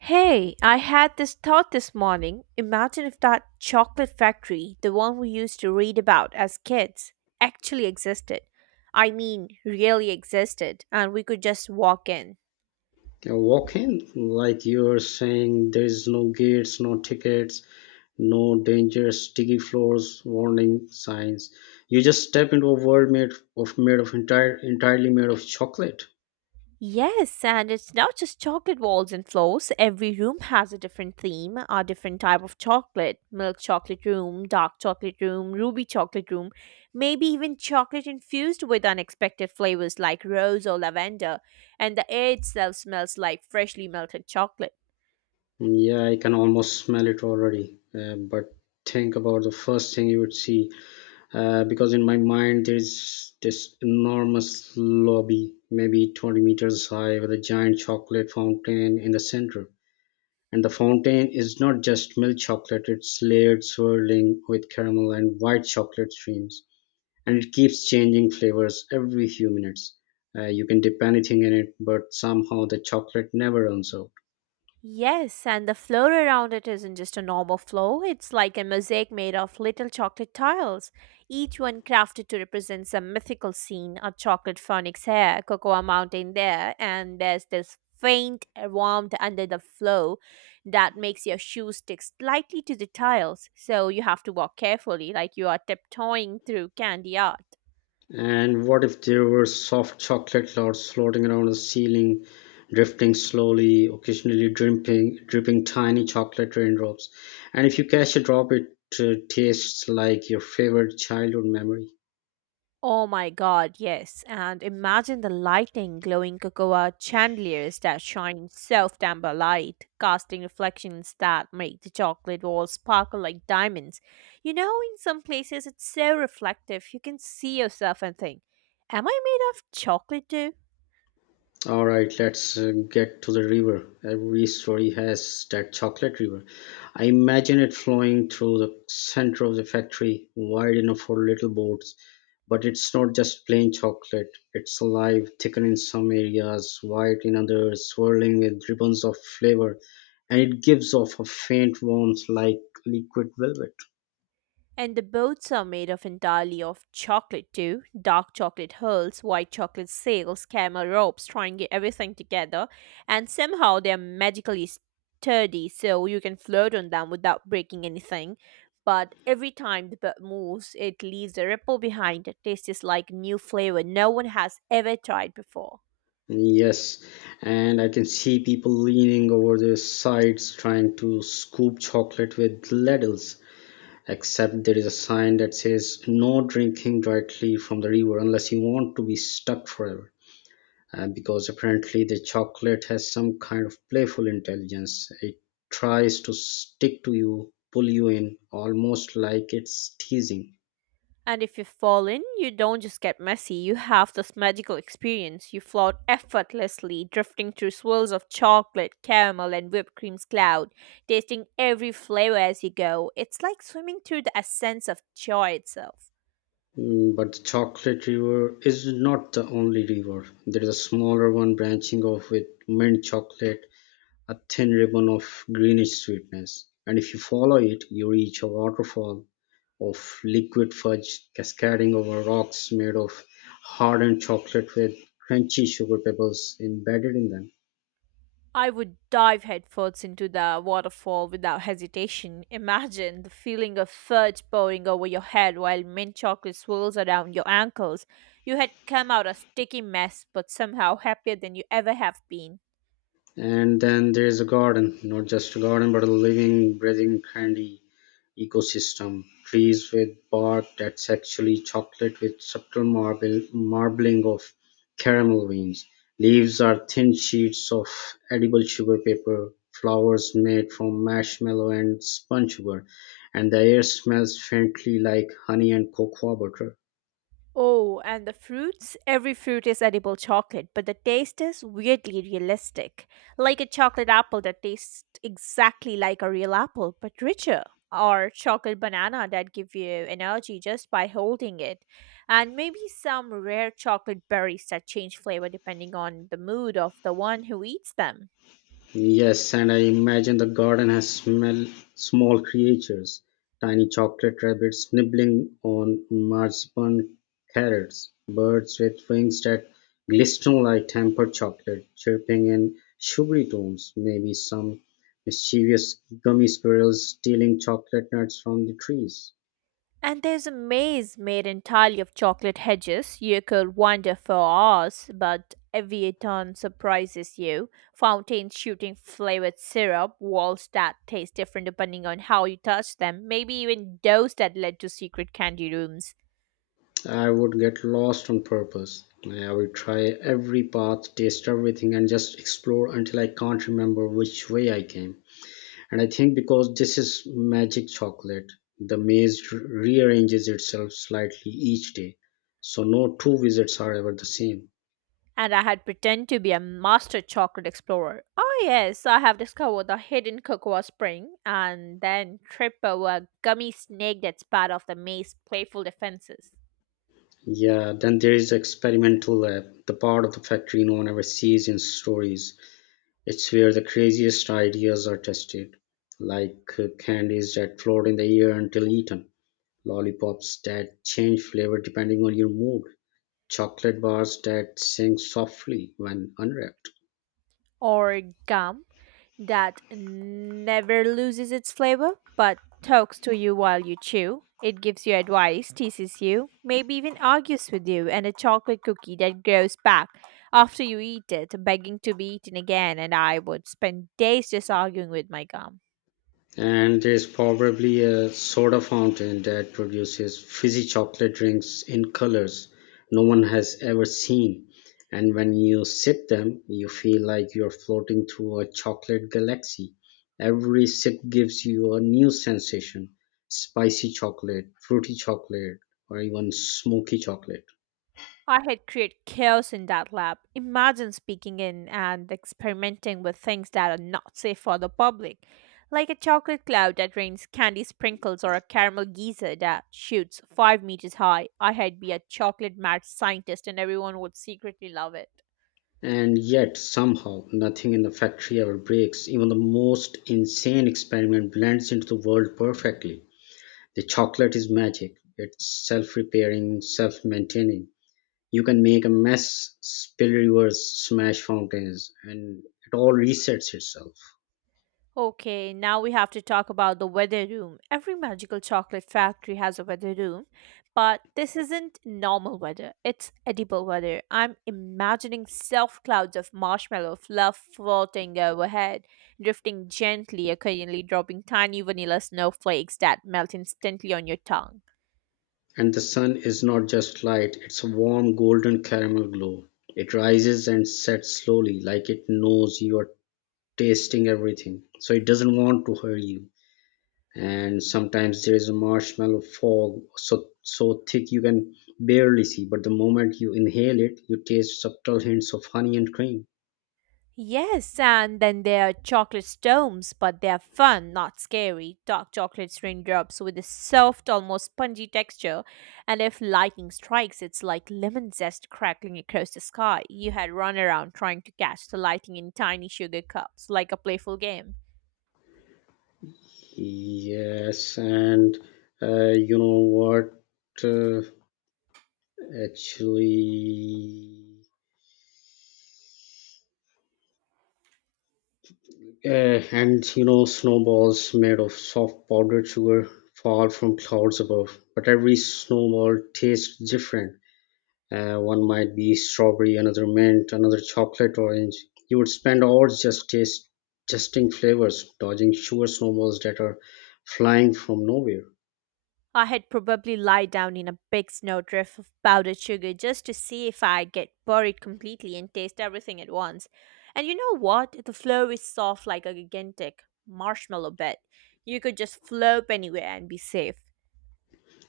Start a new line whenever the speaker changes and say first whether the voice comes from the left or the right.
right: Hey, I had this thought this morning. Imagine if that chocolate factory, the one we used to read about as kids, actually existed. I mean, really existed, and we could just walk in.
left: Yeah, walk in like you're saying there's no gates, no tickets, no danger, sticky floors, warning signs. You just step into a world made of entire entirely made of chocolate.
right: Yes, and it's not just chocolate walls and floors. Every room has a different theme, a different type of chocolate. Milk chocolate room, dark chocolate room, ruby chocolate room, maybe even chocolate infused with unexpected flavors like rose or lavender. And the air itself smells like freshly melted chocolate.
left: Yeah, I can almost smell it already. But think about the first thing you would see, because in my mind there's this enormous lobby, maybe 20 meters high, with a giant chocolate fountain in the center. And the fountain is not just milk chocolate, it's layered, swirling with caramel and white chocolate streams. And it keeps changing flavors every few minutes. You can dip anything in it, but somehow the chocolate never runs out.
right: Yes, and the floor around it isn't just a normal floor, it's like a mosaic made of little chocolate tiles, each one crafted to represent some mythical scene, a chocolate phoenix here, a cocoa mountain there, and there's this faint warmth under the floor that makes your shoes stick slightly to the tiles, so you have to walk carefully like you are tiptoeing through candy art.
left: And what if there were soft chocolate clouds floating around the ceiling, drifting slowly, occasionally dripping tiny chocolate raindrops? And if you catch a drop, it tastes like your favorite childhood memory.
right: Oh my god, yes. And imagine the lighting, glowing cocoa chandeliers that shine self amber light, casting reflections that make the chocolate walls sparkle like diamonds. You know, in some places it's so reflective, you can see yourself and think, am I made of chocolate too?
left: All right, let's get to the river. Every story has that chocolate river. I imagine it flowing through the center of the factory, wide enough for little boats. But it's not just plain chocolate, it's alive, thicker in some areas, white in others, swirling with ribbons of flavor, and it gives off a faint warmth like liquid velvet.
right: And the boats are made of entirely of chocolate too. Dark chocolate hulls, white chocolate sails, camel ropes, trying to get everything together. And somehow they're magically sturdy, so you can float on them without breaking anything. But every time the boat moves, it leaves a ripple behind that tastes like new flavor no one has ever tried before.
left: Yes, and I can see people leaning over their sides trying to scoop chocolate with ladles, except there is a sign that says no drinking directly from the river unless you want to be stuck forever, because apparently the chocolate has some kind of playful intelligence. It tries to stick to you, pull you in, almost like it's teasing.
right: And if you fall in, you don't just get messy, you have this magical experience. You float effortlessly, drifting through swirls of chocolate, caramel, and whipped cream's cloud, tasting every flavor as you go. It's like swimming through the essence of joy itself.
left: Mm, but the chocolate river is not the only river. There is a smaller one branching off with mint chocolate, a thin ribbon of greenish sweetness, and if you follow it, you reach a waterfall of liquid fudge cascading over rocks made of hardened chocolate with crunchy sugar pebbles embedded in them.
right: I would dive headfirst into the waterfall without hesitation. Imagine the feeling of fudge pouring over your head while mint chocolate swirls around your ankles. You had come out a sticky mess, but somehow happier than you ever have been.
left: And then there's a garden, not just a garden, but a living, breathing candy ecosystem. Trees with bark that's actually chocolate with subtle marble marbling of caramel veins, leaves are thin sheets of edible sugar paper, flowers made from marshmallow and sponge sugar, and the air smells faintly like honey and cocoa butter.
right: Oh, and the fruits? Every fruit is edible chocolate, but the taste is weirdly realistic. Like a chocolate apple that tastes exactly like a real apple, but richer. Or chocolate banana that give you energy just by holding it. And maybe some rare chocolate berries that change flavor depending on the mood of the one who eats them.
left: Yes, and I imagine the garden has smell small creatures, tiny chocolate rabbits nibbling on marzipan carrots, birds with wings that glisten like tempered chocolate, chirping in sugary tones, maybe some mischievous gummy squirrels stealing chocolate nuts from the trees.
right: And there's a maze made entirely of chocolate hedges. You could wander for hours, but every turn surprises you. Fountains shooting flavored syrup, walls that taste different depending on how you touch them, maybe even doors that led to secret candy rooms.
left: I would get lost on purpose. I would try every path, taste everything, and just explore until I can't remember which way I came. And I think because this is magic chocolate, the maze rearranges itself slightly each day, so no two visits are ever the same.
right: And I had pretend to be a master chocolate explorer. Oh yes, I have discovered the hidden cocoa spring, and then trip over a gummy snake that spat off the maze playful defenses.
left: Yeah, then there is the experimental lab, the part of the factory no one ever sees in stories. It's where the craziest ideas are tested, like candies that float in the air until eaten, lollipops that change flavor depending on your mood, chocolate bars that sing softly when unwrapped.
right: Or gum that never loses its flavor but talks to you while you chew. It gives you advice, teases you, maybe even argues with you, and a chocolate cookie that grows back after you eat it, begging to be eaten again, and I would spend days just arguing with my gum.
left: And there's probably a soda fountain that produces fizzy chocolate drinks in colors no one has ever seen. And when you sip them, you feel like you're floating through a chocolate galaxy. Every sip gives you a new sensation: spicy chocolate, fruity chocolate, or even smoky chocolate.
right: I had create chaos in that lab. Imagine speaking in and experimenting with things that are not safe for the public, like a chocolate cloud that rains candy sprinkles or a caramel geyser that shoots 5 meters high. I had be a chocolate mad scientist, and everyone would secretly love it.
left: And yet, somehow, nothing in the factory ever breaks. Even the most insane experiment blends into the world perfectly. The chocolate is magic. It's self-repairing, self-maintaining. You can make a mess, spill rivers, smash fountains, and it all resets itself.
right: Okay, now we have to talk about the weather room. Every magical chocolate factory has a weather room, but this isn't normal weather. It's edible weather. I'm imagining self clouds of marshmallow fluff floating overhead, drifting gently, occasionally dropping tiny vanilla snowflakes that melt instantly on your tongue.
left: And the sun is not just light, it's a warm golden caramel glow. It rises and sets slowly, like it knows you are tasting everything, so it doesn't want to hurt you. And sometimes there is a marshmallow fog so thick you can barely see, but the moment you inhale it, you taste subtle hints of honey and cream.
right: Yes, and then there are chocolate storms, but they are fun, not scary. Dark chocolate raindrops with a soft, almost spongy texture, and if lightning strikes, it's like lemon zest crackling across the sky. You had run around trying to catch the lightning in tiny sugar cups, like a playful game.
left: Yes and you know what uh, actually uh, and you know snowballs made of soft powdered sugar fall from clouds above, but every snowball tastes different. One might be strawberry, another mint, another chocolate orange. You would spend hours just testing flavors, dodging sugar snowballs that are flying from nowhere.
right: I had probably lie down in a big snowdrift of powdered sugar just to see if I'd get buried completely and taste everything at once. And you know what? The floor is soft like a gigantic marshmallow bed. You could just flop anywhere and be safe.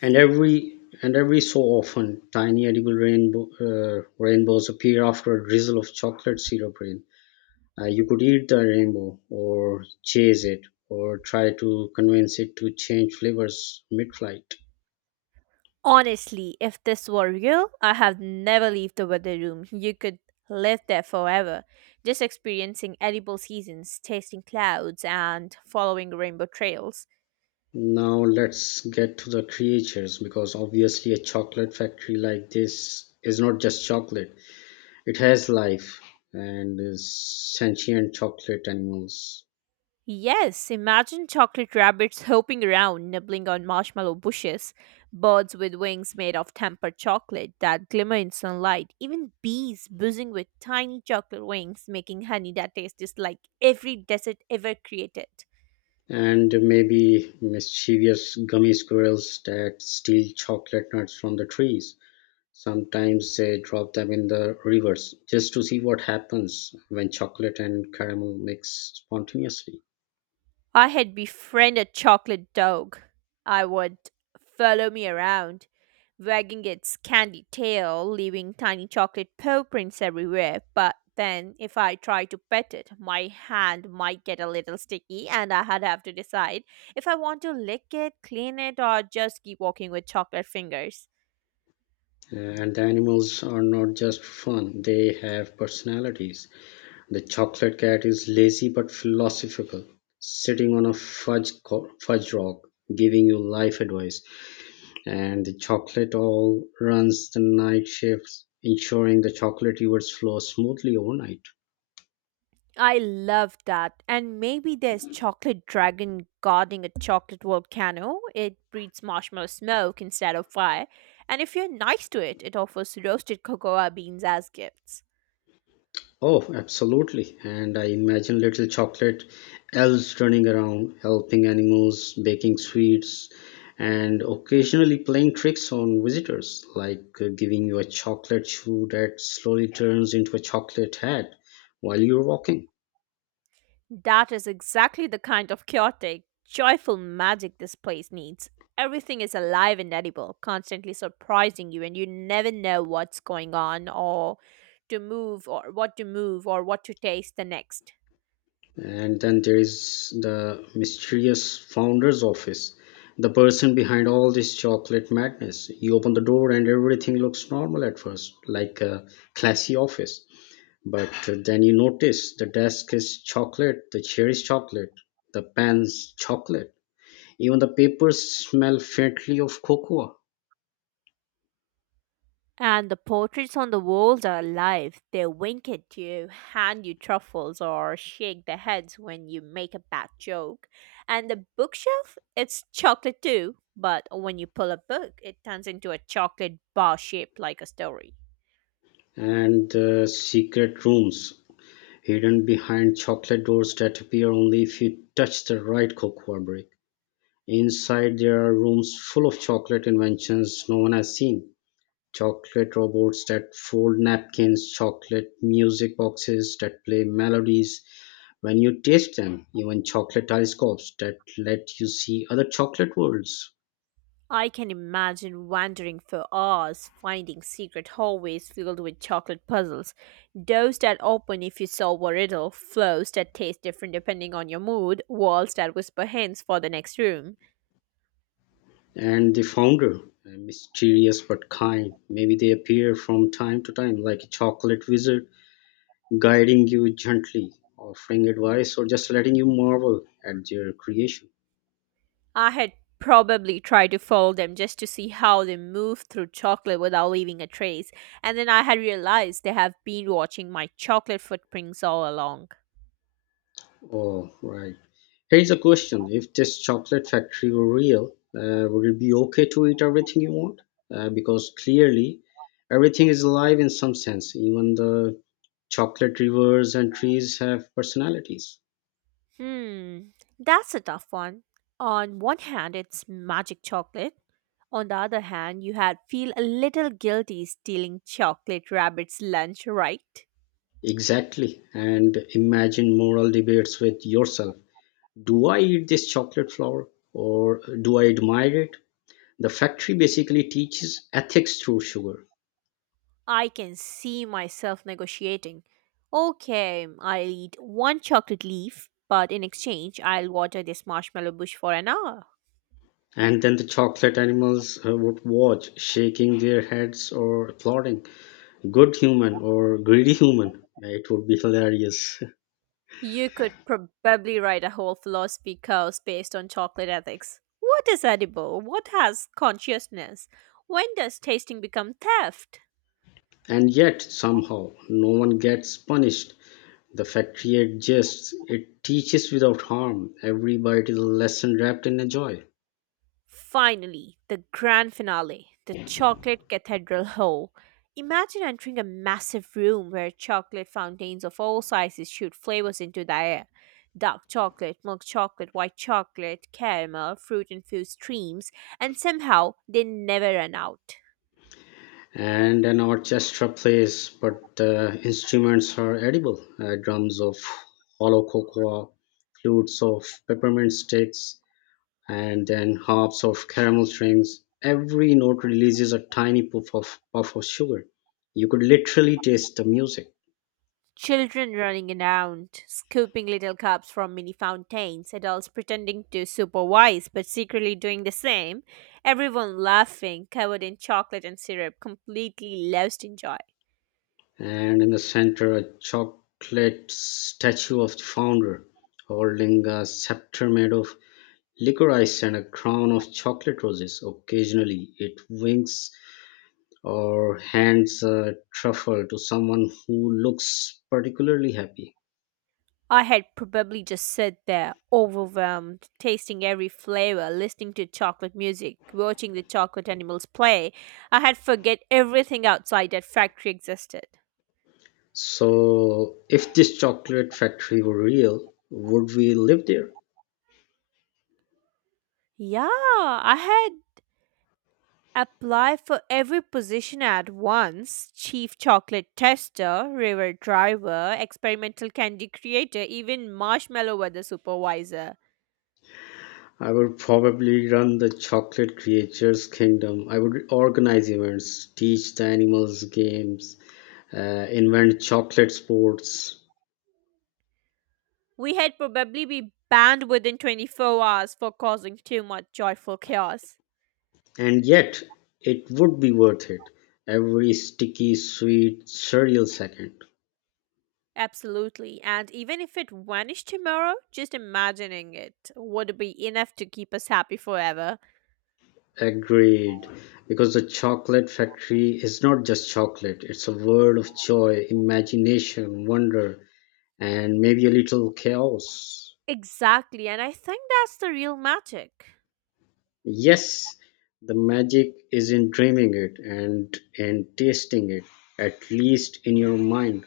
left: And every so often, tiny edible rainbows appear after a drizzle of chocolate syrup rain. You could eat the rainbow, or chase it, or try to convince it to change flavors mid-flight.
right: Honestly, if this were real, I have never leave the weather room. You could live there forever, just experiencing edible seasons, tasting clouds, and following rainbow trails.
left: Now let's get to the creatures, because obviously a chocolate factory like this is not just chocolate. It has life, and is sentient chocolate animals.
right: Yes, imagine chocolate rabbits hopping around, nibbling on marshmallow bushes, birds with wings made of tempered chocolate that glimmer in sunlight, even bees buzzing with tiny chocolate wings, making honey that tastes like every desert ever created.
left: And maybe mischievous gummy squirrels that steal chocolate nuts from the trees. Sometimes they drop them in the rivers just to see what happens when chocolate and caramel mix spontaneously.
right: I had befriended chocolate dog. I would follow me around, wagging its candy tail, leaving tiny chocolate paw prints everywhere. But then, if I tried to pet it, my hand might get a little sticky, and I had have to decide if I want to lick it, clean it, or just keep walking with chocolate fingers.
left: And the animals are not just fun, they have personalities. The chocolate cat is lazy but philosophical, sitting on a fudge rock, giving you life advice. And the chocolate owl runs the night shifts, ensuring the chocolate rivers flow smoothly overnight.
right: I love that. And maybe there's chocolate dragon guarding a chocolate volcano. It breathes marshmallow smoke instead of fire. And if you're nice to it, it offers roasted cocoa beans as gifts.
left: Oh, absolutely. And I imagine little chocolate elves running around, helping animals, baking sweets, and occasionally playing tricks on visitors, like giving you a chocolate shoe that slowly turns into a chocolate hat while you're walking.
right: That is exactly the kind of chaotic, joyful magic this place needs. Everything is alive and edible, constantly surprising you, and you never know what's going on or to move or what to taste the next.
left: And then there is the mysterious founder's office, the person behind all this chocolate madness. You open the door, and everything looks normal at first, like a classy office. But then you notice the desk is chocolate, the chair is chocolate, the pen's chocolate, even the papers smell faintly of cocoa.
right: And the portraits on the walls are alive. They wink at you, hand you truffles, or shake their heads when you make a bad joke. And the bookshelf, it's chocolate too, but when you pull a book, it turns into a chocolate bar shaped like a story.
left: And the secret rooms, hidden behind chocolate doors that appear only if you touch the right cocoa brick. Inside, there are rooms full of chocolate inventions no one has seen. Chocolate robots that fold napkins, chocolate music boxes that play melodies, when you taste them, even chocolate telescopes that let you see other chocolate worlds.
right: I can imagine wandering for hours, finding secret hallways filled with chocolate puzzles, doors that open if you solve a riddle, floors that taste different depending on your mood, walls that whisper hints for the next room.
left: And the founder, mysterious but kind, maybe they appear from time to time like a chocolate wizard, guiding you gently, offering advice, or just letting you marvel at their creation.
right: I had probably tried to follow them just to see how they move through chocolate without leaving a trace, and then I had realized they have been watching my chocolate footprints all along.
left: Oh, right. Here's a question. If this chocolate factory were real, would it be okay to eat everything you want? Because clearly, everything is alive in some sense, even the chocolate rivers and trees have personalities.
right: Hmm, that's a tough one. On one hand, it's magic chocolate. On the other hand, you had feel a little guilty stealing chocolate rabbit's lunch, right?
left: Exactly. And imagine moral debates with yourself. Do I eat this chocolate flower or do I admire it? The factory basically teaches ethics through sugar.
right: I can see myself negotiating. Okay, I'll eat one chocolate leaf, but in exchange, I'll water this marshmallow bush for an hour.
left: And then the chocolate animals would watch, shaking their heads or applauding. Good human or greedy human. It would be hilarious.
right: You could probably write a whole philosophy course based on chocolate ethics. What is edible? What has consciousness? When does tasting become theft?
left: And yet, somehow, no one gets punished. The factory adjusts, it teaches without harm. Every bite is a lesson wrapped in a joy.
right: Finally, the grand finale, the chocolate cathedral hall. Imagine entering a massive room where chocolate fountains of all sizes shoot flavors into the air. Dark chocolate, milk chocolate, white chocolate, caramel, fruit infused streams, and somehow they never run out.
left: And an orchestra plays, but instruments are edible: drums of hollow cocoa, flutes of peppermint sticks, and then harps of caramel strings. Every note releases a tiny puff of sugar. You could literally taste the music.
right: Children running around, scooping little cups from mini fountains, adults pretending to supervise but secretly doing the same, everyone laughing, covered in chocolate and syrup, completely lost in joy.
left: And in the center, a chocolate statue of the founder holding a scepter made of licorice and a crown of chocolate roses. Occasionally it winks or hands a truffle to someone who looks particularly happy.
right: I had probably just sat there, overwhelmed, tasting every flavor, listening to chocolate music, watching the chocolate animals play. I had forget everything outside that factory existed.
left: So if this chocolate factory were real, would we live there?
right: Yeah, I had apply for every position at once, chief chocolate tester, river driver, experimental candy creator, even marshmallow weather supervisor.
left: I would probably run the chocolate creatures kingdom. I would organize events, teach the animals games, invent chocolate sports.
right: We had probably be banned within 24 hours for causing too much joyful chaos.
left: And yet, it would be worth it, every sticky, sweet, surreal second.
right: Absolutely, and even if it vanished tomorrow, just imagining it would be enough to keep us happy forever.
left: Agreed, because the chocolate factory is not just chocolate, it's a world of joy, imagination, wonder, and maybe a little chaos.
right: Exactly, and I think that's the real magic.
left: Yes, the magic is in dreaming it and in tasting it, at least in your mind.